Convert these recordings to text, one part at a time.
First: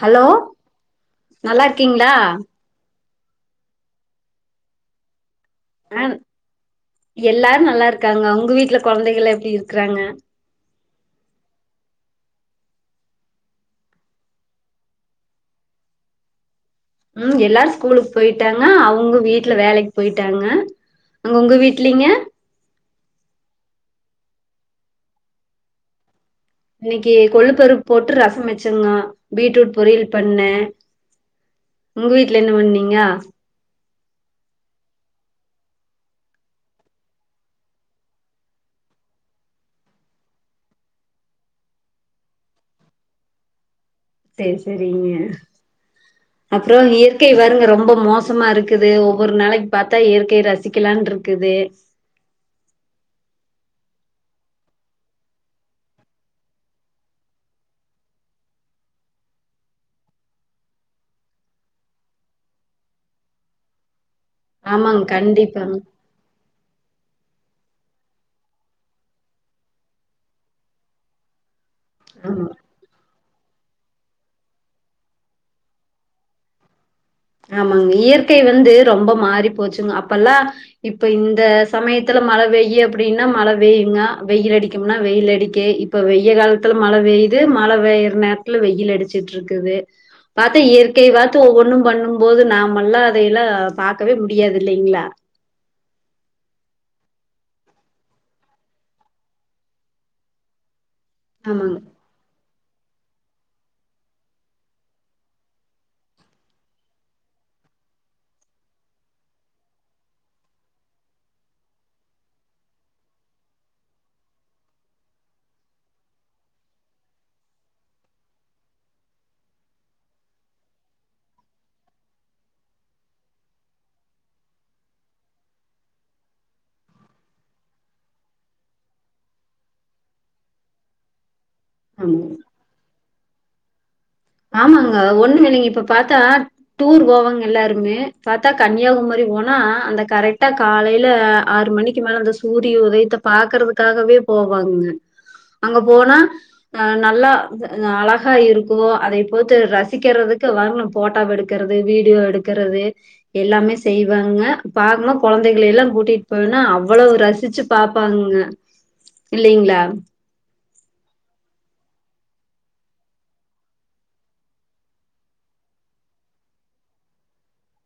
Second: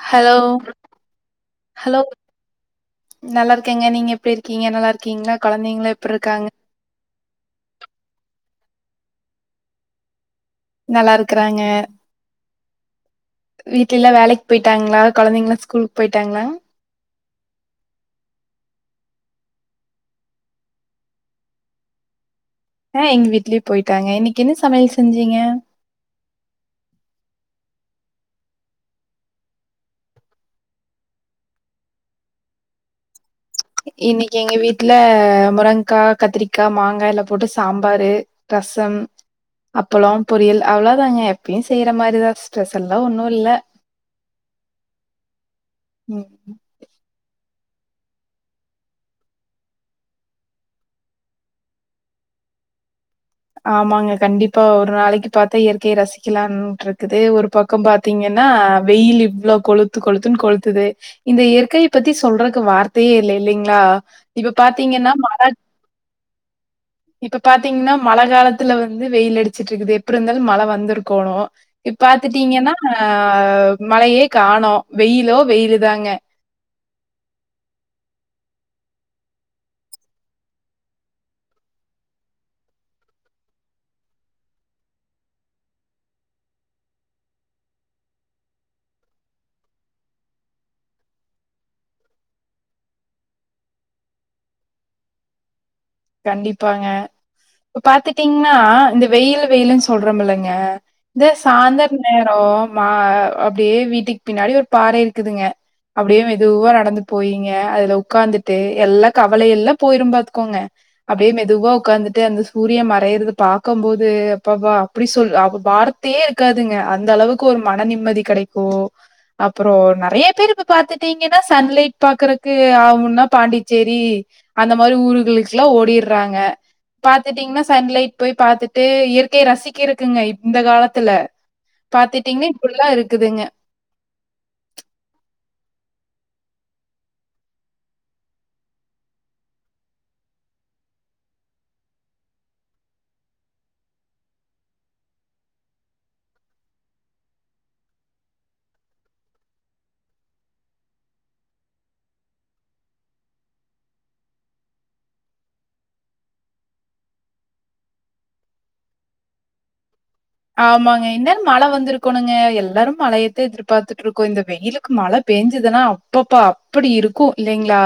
Hello நல்லாருக்கீங்ளா நல்லாருக்கேங்க நீங்க எப்டி இருக்கீங்க நல்லா இருக்கீங்ளா கொழந்தைங்களா ஆ எப்புட்ருக்காங்க எல்லாரு நல்லாருக்காங்க உங்க வீட்ல கொழந்தைகள்ளா எப்டி இருக்குறாங்க நல்லாருக்கறாங்க வீட்ல எல்லா வேலைக் போயிட்டாங்ளா கொழந்தைங்களா ஸ்கூலுக்கு போயிட்டாங்ளா ம் எல்லாரு ஸ்கூலுக்கு போயிட்டாங்க அவுங்க வீட்ல வேலைக்கி போயிட்டாங்க அங்க உங்க வீட்லிங்க ஆ எங்க வீட்லேயு போயிட்டாங்க இன்னைக்கி என்ன சமையல் செஞ்சீங்க இன்னைக்கி கொள்ளு பருப்பு போட்டு ரசம் வச்சேங்க பீட்ரூட் பொரியல் பண்ணே உங்க வீட்ல என்ன பண்ணீங்க இன்னைக்கி எங்க வீட்ல முருங்கா கத்திரிக்கா மாங்காய்லா போட்டு சாம்பாரு ரசம் அப்பளம் பொரியல் அவ்ளோ தாங்க எப்பயு செய்யற மாரிதா ஸ்பெஷல்லா ஒன்னு இல்ல சேரி சேரிங்க ம் அப் அப்றோ இயற்கை பாருங்க ரொம்ப மோசமாருக்குது ஒவ்வொரு நாளைக்கி பாத்தா இயற்கை ரசிக்கலான்ருக்குது ஆமாங்க கண்டிப்பா ஒரு நாளைக்கி பாத்தா இயற்கைய ரசிக்கலான்ருக்குது ஒரு பக்கம் பாத்தீங்கன்னா வெயில் இவ்ளோ கொளுத்து கொளுத்துன்னு கொளுத்துது இந்த இயற்கையை பத்தி சொல்றக்கு வார்த்தையே இல்ல இல்லைங்ளா இப்ப ஆமாங்க பாத்தீங்கன்னா மாராஜ கண்டிப்பாங்க இப்ப பாத்தீங்ன்னா மழ காலத்துல வந்து வெயில் அடிச்சிட்ருக்குது எப்டி இருந்தாலு மழ வந்திருக்கோணு இப்ப ஆமா பாத்துட்டீங்கன்னா மழையே காணோ வெயிலோ வெயிலு தாங்க ஆமாங் இயற்கை வந்து ரொம்ப மாறி போச்சுங்க அப்பல்லா இப்ப இந்த சமயத்துல மழ வெய்யு அப்டினா மழ வெயுங்க வெயில் அடிக்கும்னா வெயில் அடிக்கே இப்ப வெய்ய காலத்துல மழ பெய்து மழ வெயிற நேரத்துல வெயில் அடிச்சுட்ருக்குது அது இயற்கை பாத்து ஒவ்வொன்னும் பண்ணு போது நாம எல்லா அதையெல்லா பாக்கவே முடியாது இல்லேங்ளா கண்டிப்பாங்க இப்ப பாத்துட்டீங்கனா இந்த வெயில் வெயில்னு சொல்றோமில்லங்க ந்து ஆமாங்க, சாயந்தர் நேரோ மா அப்டியே வீட்டுக் பின்னாடி ஒரு பாற இருக்குதுங்க அப்டியு மெதுவா நடந்து போயிங்க அதுல உக்காந்துட்டு எல்லா கவல எல்லா போயிரு பாத்துக்கோங்க அப்டியே மெதுவா உக்காந்துட்டு அந்த சூரிய மறையறது பாக்கம்போது அப்பப்பா எப்டி சொல் அப்ப வார்த்தையே இருக்காதுங்க அந்த அளவுக்கு ஒரு மன நிம்மதி கெடைக்கு அப்புறோ நெறைய பேர் இப்ப பாத்துட்டிங்கனா சன்லைட் பாக்கறக்கு ஆவுன்னா பாண்டிச்சேரி அந்த மாரி ஊர்களுக்ல்லா ஓடீர்றாங்க பாத்துட்டிங்னா சன்லைட் போயி பாத்துட்டு இயற்கைய ரசிக்கருக்குங்க இந்த காலத்துல ஆமாங்க. பாத்துட்டிங்னா இப்புட்ல்லா இருக்குதுங்க ஆமாங்க ஒன்னுமில்லங்க இப்ப பாத்தா டூர் போவாங் எல்லாருமே பாத்தா கன்னியாகுமரி போனா அந்த கரெக்டா காலைல ஆறு மணிக் கி மேல அந்த சூரிய உதயத்த பாக்குறதுக்காகவே போவாங்க அங்க போனா அ நல்லா அழகா இருக்கு அதை போத்து ரசிக்கிறதுக் வர்ணு ஃபோட்டோவ எடுக்கறது வீடியோ எடுக்கறது எல்லாமே செய்வாங்க பாக்கணு கொழந்தைகளையெல்லா கூட்டிட் போனுன்னா அவ்வளவு ரசிச்சு பாப்பாங்கங்க இல்லைங்ளா ஆமாங்க இன்நேரோ மழ வந்திருக்கோணுங்க எல்லாரும மழையதா எதிர்பாத்துட்ருக்கோ இந்த வெயிலுக்கு மழ பேஞ்சிதுனா அப்பப்ப அப்டி இருக்கு இல்லைங்ளா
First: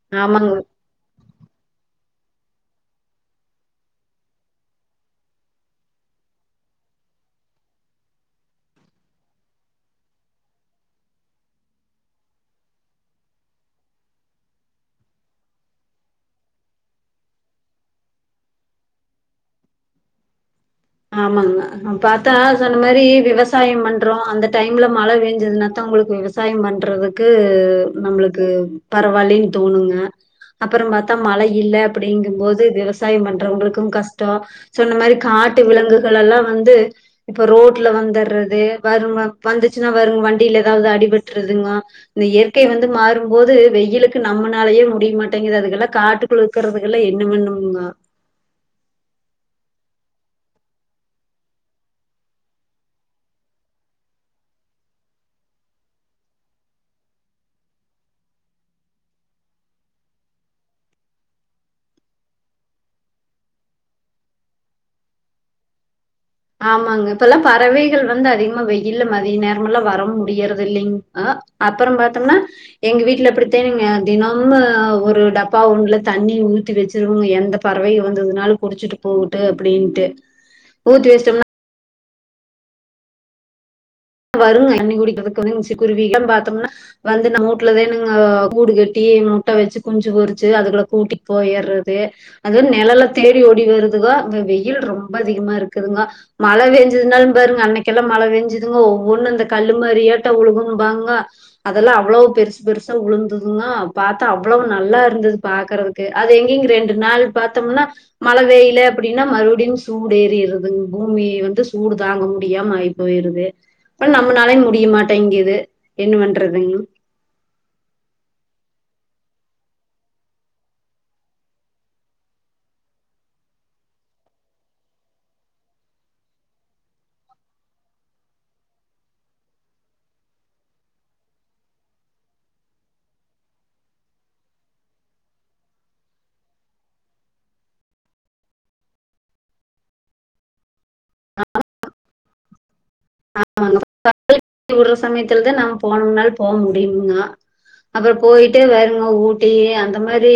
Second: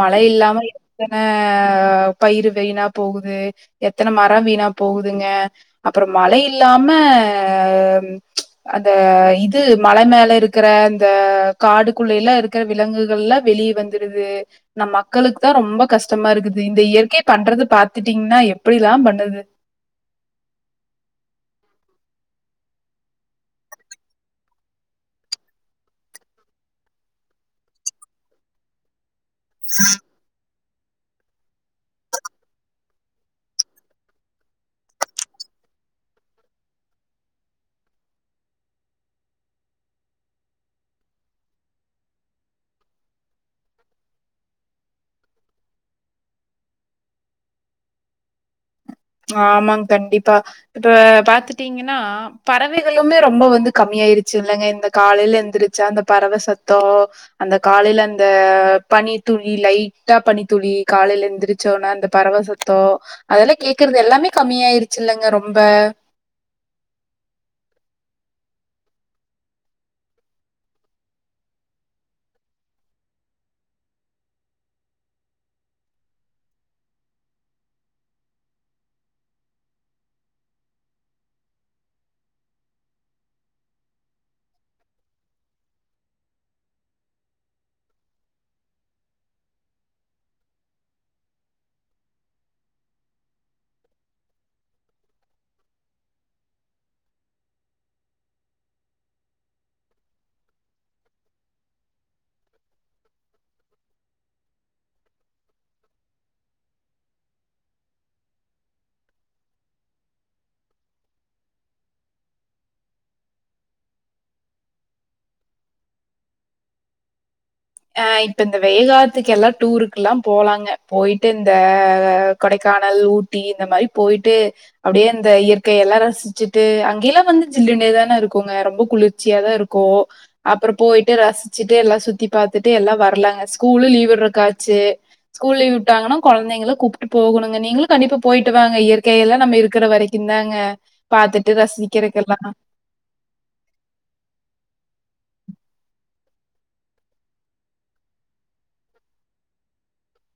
மழ ஆமாங்க இல்லாம அ பயிரு வைணா போகுது எத்தன மர வீணா போகுதுங்க அப்பறோ மழ இல்லாம அந்த இது மல மேல இருக்கற அந்த காடுக்கககுள்ளேல்லா இருக்கற விலங்குகள் எல்லா வெளிய வந் துருது நம் மக்களுக்கு தா ரொம்ப கஷ்டமா இருக்குது இந்த இயற்கை பண்றது பாத்துட்டீங்னா எப்டில்லா பண்ணுது ஆமாங்க அ பாத்தா சொன்ன மாரி விவசாய பண்றோ அந்த டைம்ல மழ பேஞ்சதுனாதா உங்குளுக் விவஸ் சாயம் பண்றதுக்கு நம்முளுக்கு பரவால்லேன் தோணுங்க அப்புறோ பாத்தா மழ இல்ல அப்டிங்கும்போது விவசாயம் பண்றவங்களுக்கு கஷ்டோ சொன்ன மாரி காட்டு விலங்குகள் எல்லா வந்து இப்ப ரோட்ல வந்தட்றது வருங்க வந்துச்சுனா வருங் வண்டியில ஏதாவத் அடிபட்ருதுங்கோ இந்த இயற்கை வந்து மாறும்போது வெயிலுக்கு நம்மனாலயே முடியா மாட்டேங்கது அதுகெல்லா காட்டு க்குள் இருக்கறதுகெல்லா என்ன வண்ணும்ங்கோ ஆமாங் கண்டிப்பா இப்ப பாத்துட்டீங்கனா பறவைகளுமே ரொம்ப வந்து கம்மியாயிருச்சு இல்லங்க இந்த காலைல எந்திருச்சா அந்த பறவ சத்தோ அந்த காலைல அந்த பனி துளி லைட்டா பனி துளி காலைல எந்திரிச்சோன அந்த பறவ சத்தோ அதெல்லா கேட்கறது எல்லாமே கம்மியாயிருச்சு இல்லங்க ரொம்ப ஆமாங்க இப்ப எல்லா பறவைகள் வந்து அதிகமா வெயில்ல மதிய நேரமெல்லா வர முடியறதில்லைங் அ அப்பறோ பாத்தம்னா எங் வீட்ல அப்டிதானுங்க தினம்மு ஒரு டப்பா ஒன்ல தண்ணி ஊத்தி வெச்சிருவோங் எந்தப் பறவைக வந்ததுனால் குடிச்சுட்டு போகுட்டு அப்டின்ட்டு ஊத்தி வெச்சிட்டம்னா வருங்க தண்ணி குடிக்கிறதுக் [unintelligible] குருவி [unintelligible] பாத்தம்னா வந்து நம்ம வூட்லதானுங்க அ கூடு கட்டி முட்ட வெச்சு குஞ்சு பொரிச்சு அதுக்குகள கூட்டி போயற்றது அது நெலல தேடி ஓடி வருதுக அங்க வெயில் ரொம்ப அதிகமா இருக்குதுங்க மழ பேஞ்சுதுனாலு பாருங்க அன்னைக்கு எல்லா மழ பேஞ்சுது அதுங்க ஒவொன்னு இந்த கல்லு மாரியாட்டோ உலுவும்பாங்க இருக்கும்பாங்க அதல்லா அவ்ளோ பெருசு பெருசா உழுந்துதுங்க பாத்தா அவ்ளவு நல்லா இருந்துது பாக்கறது க்கு அது எங்கிங் ரெண்டு நாள் பாத்தம்ன்னா மழ பேயில அப்படின்னா மறுபடியு சூடு ஏறிறதுங் பூமிய வந்து சூடு தாங்க முடியாம ஆயி போயிருது அப்ப நம்மனாளயூ முடியமாட்டிங்குது என்ன பண்றதுங்க ஆ இப்ப இந்த வெய காலத்துக்கு எல்லா டூருக்குல்லா போலாங்க போயிட்டு இந்த கொடைக்கானல் ஊட் டி இந்த மாரி போயிட்டு அப்டியே அந்த இயற்கைய எல்லா ரசிச்சிட்டு அங்கியல்லா வந்து ஜில்லுனே தான இருக்குங்க ரொம்ப குளிர்ச்சியா தா இருக் கு அப்பறோ போயிட்டு ரசிச்சிட்டு எல்லா சுத்தி பாத்துட்டு எல்லா வர்ல ஸ்கூலு லீவ்விட்றக்காச்சு ஸ்கூல் லீவ் உட்டாங்கன்னா கொழந்தைங்கள கூப்ட்டு போகணுங்க நீங்களு கண்டிப்பா போயிட்டு வாங்க இயற்கையல்லா நம்ம இருக்கற வரை கிந்தாங்க பாத்துட்டு ரசிக்கறக்கெல்லா [inaudible] சமயத்துல தா நாங்க போனம்னால் போ முடியுங்னா அப்பறோ போயிட்டு வருங்க ஊட்டி அந்த மாரி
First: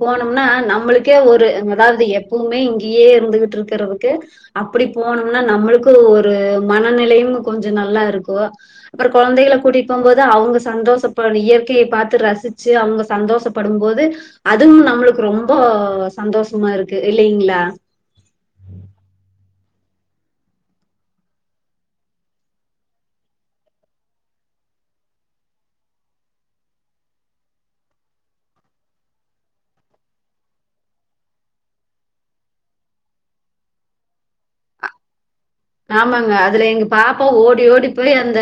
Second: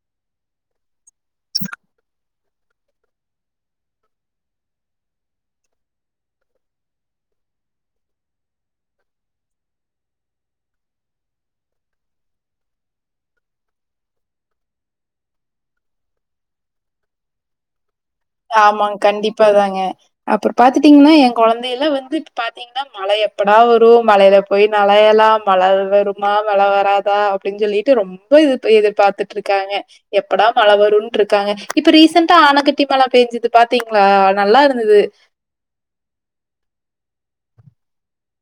போனம்ன்னா நம்மளுக் கே ஒரு அதாவது எப் பவுமே இங்கேயே இருந்துகிட்டு இருக்றதுக்கு அப்படி போனம்னா நம்மளுக்கு ஒரு மனநிலையும் கொஞ்சோ நல்லா இருக்கு அப்பறோ கொழந்தைகள கூட்டிபோம்போது அவங்க சந்தோஷப்ப இயற்கைய பாத்து ரசிச்சு அவங்க சந்தோஷப் படும்போது அதுவும் நம்பளுக்கு ரொம்போ சந்தோஷமா இருக்கு இல்லைங்ளா ஆமாஙங் கண்டிப்பாதாங்க அப்பறோ பாத்துட்டீங்ன்னா எ கொழந்தைலா வந்து பாத்தீ ங்கன்னா மழ எப்படா வரு மழையில போய் நலய்யலா மழ வருமா மழ வராதா அப் டின் சொல்லிட்டு ரொம்ப இது எதிர்பாத்துட்டுருக்காங்க எப்படா மழ வருன்ட்ருக்காங்க இப்ப ரீசண்ட்டா ஆணக்கட்டி மழ பேஞ்சிது பாத்திங்ளா நல்லா இருந்துது ஆமாங்க அதுல எங்க பாப்பா ஓடி ஓடி போய் அந்த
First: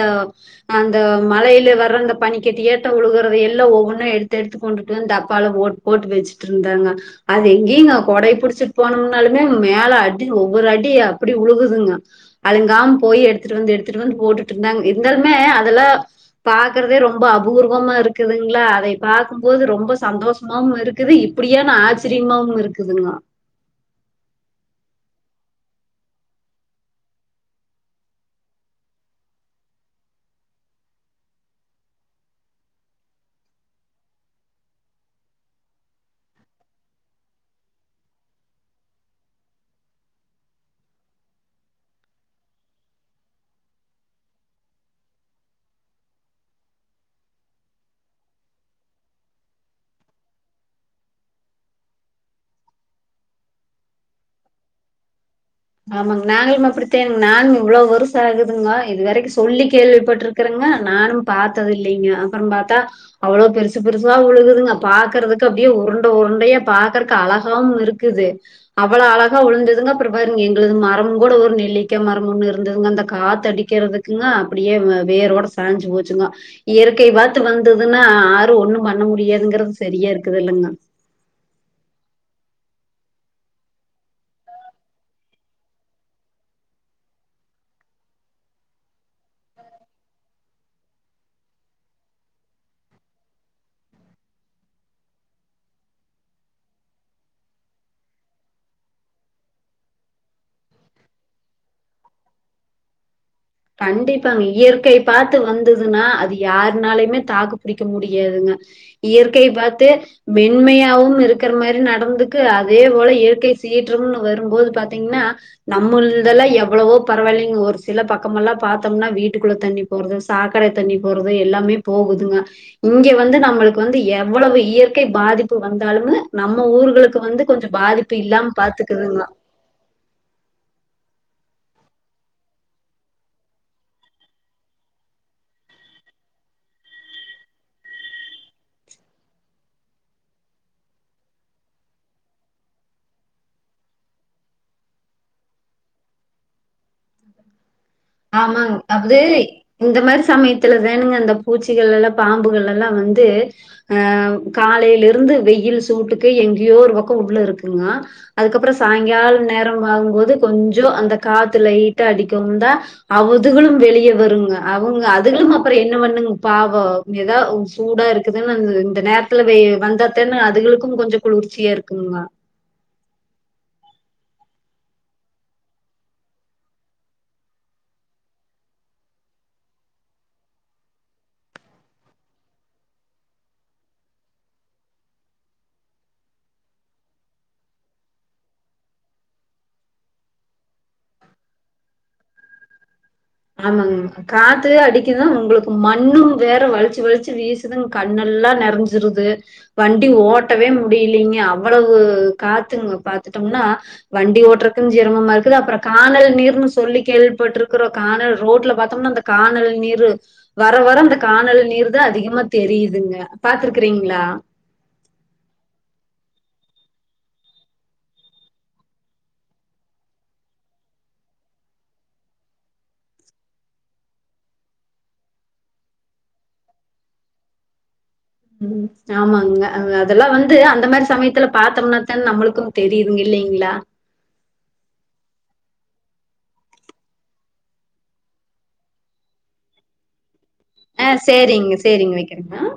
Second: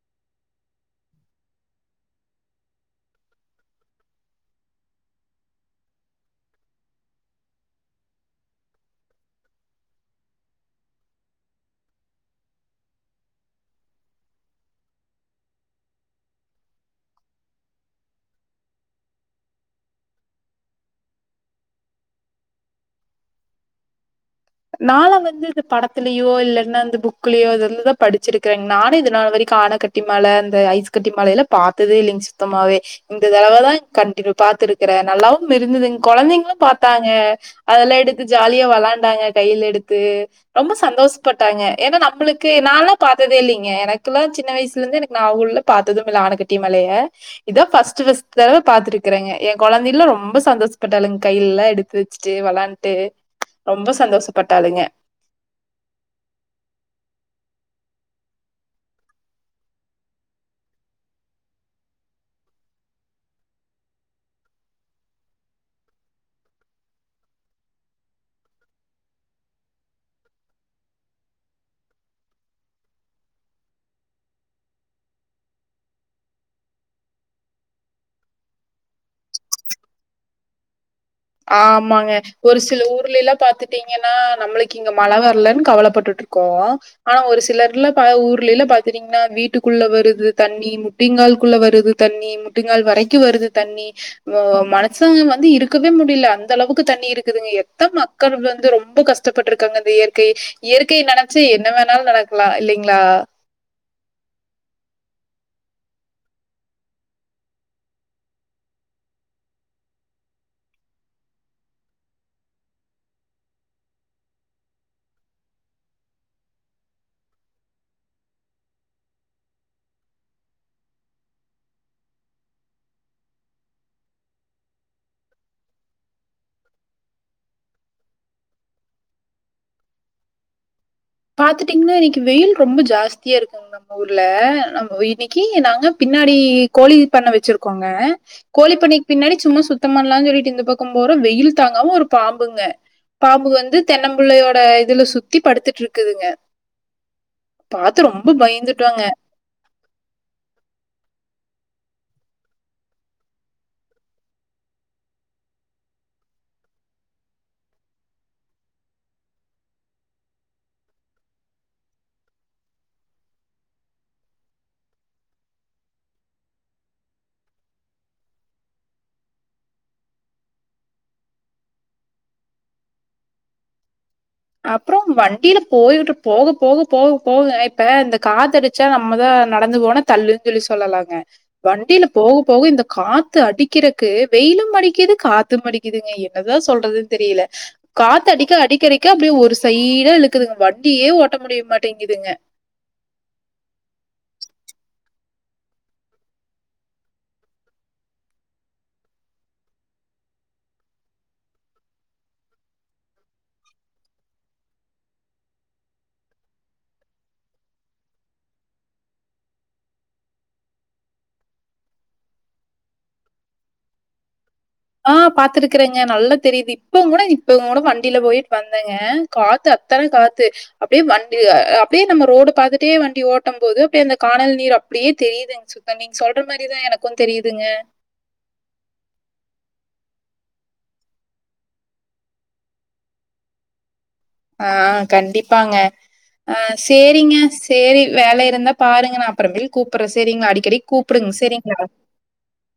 அந்த மழையில வர்ற அந்த பனிக்கட்டியாட்டோ உழுகுறது எல்லா ஒவ்வொன்னு எடுத்து எடுத்து கொண்டுட்டு வந்து டப்பால போட் போட்டு வெச்சுட்டு இருந்தாங்க அது எங்கீங்க கொடைய புடிச்சிட்டு போனம்னாலுமே மேல அடி ஒவ்வொரு அடி அப்படி உழுகுதுங்க அழுங்காம போய் எடுத்துட்டு வந்து எடுத்துட்டு வந்து போட்டுட்டு இருந்தாங்க இருந்தாலுமே அதல்லா பாக்கறதே ரொம்ப அபூர்வமா இருக்குதுங்ளா அதைய பாக்குபோது ரொம்ப சந்தோஷ மாவு இருக்குது இப்படியான் ஆச்சிரியமாவும் இருக்குதுங்க நாலா வந்து இது படத்துலயோ இல்லன்னா அந்த புக்குலயோ இதல்லத படிச்சிருக்கங் நானு இதுனால் வரைக்கு ஆண கட் டி மழ அந்த ஐஸ் கட்டி மழையில பாத்ததே இல்லைங்க சுத்தமாவே இந்த தடவதா கட்டினுவ் பாத்துருக்கற நல்லாவும் இருந்துதுங் கொழந்தைங்களு பாத்தாங்க அதல்லா எடுத்து ஜாலியா வெளாண்டாங்க கையில எடுத்து ரொம்ப சந்தோஸ்ப்பட்டாங்க ஏன்னா நம்மளுக்கு நாளா பாத்ததே இல்லைங்க எனக்குல்லா சின்ன வயசுல இருந்தே எனக்கு நா உள்ள பாத்ததும் இல்ல ஆணக்கட்டி மழைய இதா பஸ்ட்டு பஸ்ட்டு தடவ பாத்துருக்கறங்க ஏ கொழந்தைலா ரொம்ப சந்தோஷப்பட்டாளுங் கையில்லா எடு சிருச்ட்டு வெளாண்ட்டு ரொம்ப சந்தோஷப்பட்டாளுங்க ஆமாங் நாங்களும் அப்படித்தானுங் நாங் இவ்ளோ வருச ஆகுதுங்கா இது வரைக்கும் சொல்லி கேள்விப்பட்ருக்கு றங்க நானு பாத்தது இல்லைங்க அப்பறோ பாத்தா அவ்ளோ பெருசு பெருசா உழுகுதுங்க பாக்கறதுக்கு அப்டியே உருண்ட உருண்டையா பாக்கறக்கு அழகாவும் இருக் இருக்குது அவ்வள அழகா உழுந்ததுங்க பிபர் எங்களது மரம் கூட ஒரு நெல்லிக்கா மரம் இருந்ததுங்க அந்த காத்த அடிக்கிறதுக்குங்க அப்டியே வேரோட சா சாஞ்சு போச்சுங்க இயற்கை காத்து வந்ததுன்னா ஆரும் ஒண்ணும் பண்ண முடியாதுங்கிறது சரியா இருக்குதுல்லைங்க ஆமாங்க ஒரு சில ஊர்லல்லா பாத்துட்டீங்கன்னா நம்மளுக்கு இங்க மழ வரலனு கவலைப்பட்டுட் இருக் கோ ஆனா ஒரு சிலர்ல ஊர்லல்ல பாத்தட்டீங்கன்னா வீட்டுக்குள்ள வருது தண்ணி முடிங்கால்குள்ள வருது தண்ணி முட்டங்கால் வரைக்கு வருது தண்ணி மனுசங்க வந்து இருக்க க்கவே முடியல அந்த அளவுக்கு தண்ணி இருக்குதுங்க எத்தன மக்கள் வந்து ரொம்ப கஷ்டப்பட்ருக்காங்க இந்த இயற்கை இயற்கை நனச்சி என்ன வேணாலு நடக்லா இல்லீங்ளா கண்டிப்பாங்க இயற்கைய பாத்து வந்ததுனா அது யாருனாலயுமே தாக்கு புடிக்க முடியாதுங்க இயற்கைய பாத்து மென்மையாவு இருக்ற மாரி நடந்துக்கு அதே போல இயற்கை சீற்றனு வருபோது பாத்தீங்கனா நம்மூர்ல இதலா எவ்ளவோ பரவால்லங்க ஒரு சில பக் கமெல்லா பாத்தோம்னா வீட்டுக்குள்ள தண்ணி போறது சாக்கட தண்ணி போறது எல்லாமே போகுதுங்க இங்கே வந்து நம்மளுக்கு வந்து எவ்வளவு இயற்கை பாதிப்பு வந்தாலுமு நம்ம ஊர்களுக்கு வந்து கொஞ்சொ பாதிப் ப்பு இல்லாம பாத்துக்கறதுங்கோ பாத்துட்டீங்கனா இன்னிக்கு வெயில் ரொம்ப ஜாஸ்தியா இருகுங் நம்ம ஊர்ல நம்ம வீதிக்கி நாங்க பின்னாடி கோழி பண்ண வச்சிருக்கோங்க கோழி பண்ணக்கு பின்னாடி சும்மா சுத்த பணலா சொல்ட்டு இந்த பக்கொ போறோ வெயில் தாங்காம ஒரு பாம்புங்க பாம்பு வந்து தென்னம்பிள்ளையோட இதுல சுத்தி படுத்துட்டு இருக்குதுங்க பாத்து ரொம்ப ஆமாங் பயந்துட்டோங்க அது இந்த மாரி சமயத்துலதாணுங்க அந்த பூச்சிகளல்லா பாம்புகளல்லா வந்து அ காலைல இருந்து வெயில் சூட்டுக்கு எங்கேயோ ஒரு பக்கொ உள்ள இருக்குங்க அதுக்கப்பறோ சாயங்கால நேரொ ஆகுபோது கொஞ்சொ அந்த காத்துலட்டா அடிக்கவுந் தா அவதுகளு வெளியே வருங்க அவுங்க அதுகளு அப்றோ என்ன பண்ணுங்க பாவொ ஏதா சூடா இருக்குதுன்னு இந்த நேரத்துல வந்தாத்தேன்ன அதுகளுக்கு கொஞ்சொ குளிர்ச்சியா இருக்குங்க அப்றோ வண்டில போய்ட்டு போக போக போக போக இப்ப இந்த காத்தடிச்சா நம்ம தா நடந்து போன தள்ளுன்னு சொல்லி சொல்லலாங்க வண்டில போக போக இந்த காத்து அடிக்றக்கு வெயிலு அடிக்கிது காத்தூமடிக்கிது இதுங்க என்னதா சொல்றது தெரில காத்து அடிக்க அடிக்கடிக்க க்க அப்டியே ஒரு சைடா இழுக்குதுங்க வண்டியே ஓட்ட முடிய மாட்டேங்குதுங்க ஆமாங்க காத்து அடிக்குதா ஒங்ளுக்கு மண்ணூ வேற வலிச்சு வலிச்சு வீசுதுங் கண்ணெல்லா நெறைஞ்சிருது வண்டி ஓட்டவே முடியலீங்க அவ்வளவு காத்துங்க பாத்துட்டோமுனா வண்டி ஓட்டுறக்கு ஜிரமமா இருக்குது அப்பறோ கானல் நீர்ன்னு சொல்லி கேள்விபட்டுர்க்றோ கானல் ரோட்ல பாத்தோமுனா அந்த கானல் நீரூ வர வர இந்த கானல் நீர் தா அதிகமா தெரியுதுங்க பாத்துருக்றீங்ளா ஆ பாத்துருக்றேங்க நல்லா தெரிது இப்பவு கூட இப்பவு கூட வண்டில போயிட்டு வந்தேங்க காத்து அத்தன காத்து அப்டியே வண்டு அ அப்டியே நம்ம ரோடு பாத்துட்டே வண்டி ஓட்ட போது அப்டியே அந்த கானல் நீர் அப்டியே தெரியுதுங்க நீங்க சொல்ற மாரிதா எனக்கூ தெரியுதுங்க ம் ஆமாங்க அதெலா வந்துடு அந்த மாரி சமயத்துல பாத்தோமுனாத்தா நம்ளுக்கு தெரிதுங்க இல்லங்களா ஆ ஆ கண்டிப்பாங்க ஆ சேரிங்க சேரி வேல இருந்தா பாருங்க நா அப்பறமேல் கூப்பறே சரிங்களா அடிக்கடி ஆ கூப்பிடுங்க. சேரிங்க சரிங்களா? சேரிங்க வக்ற அ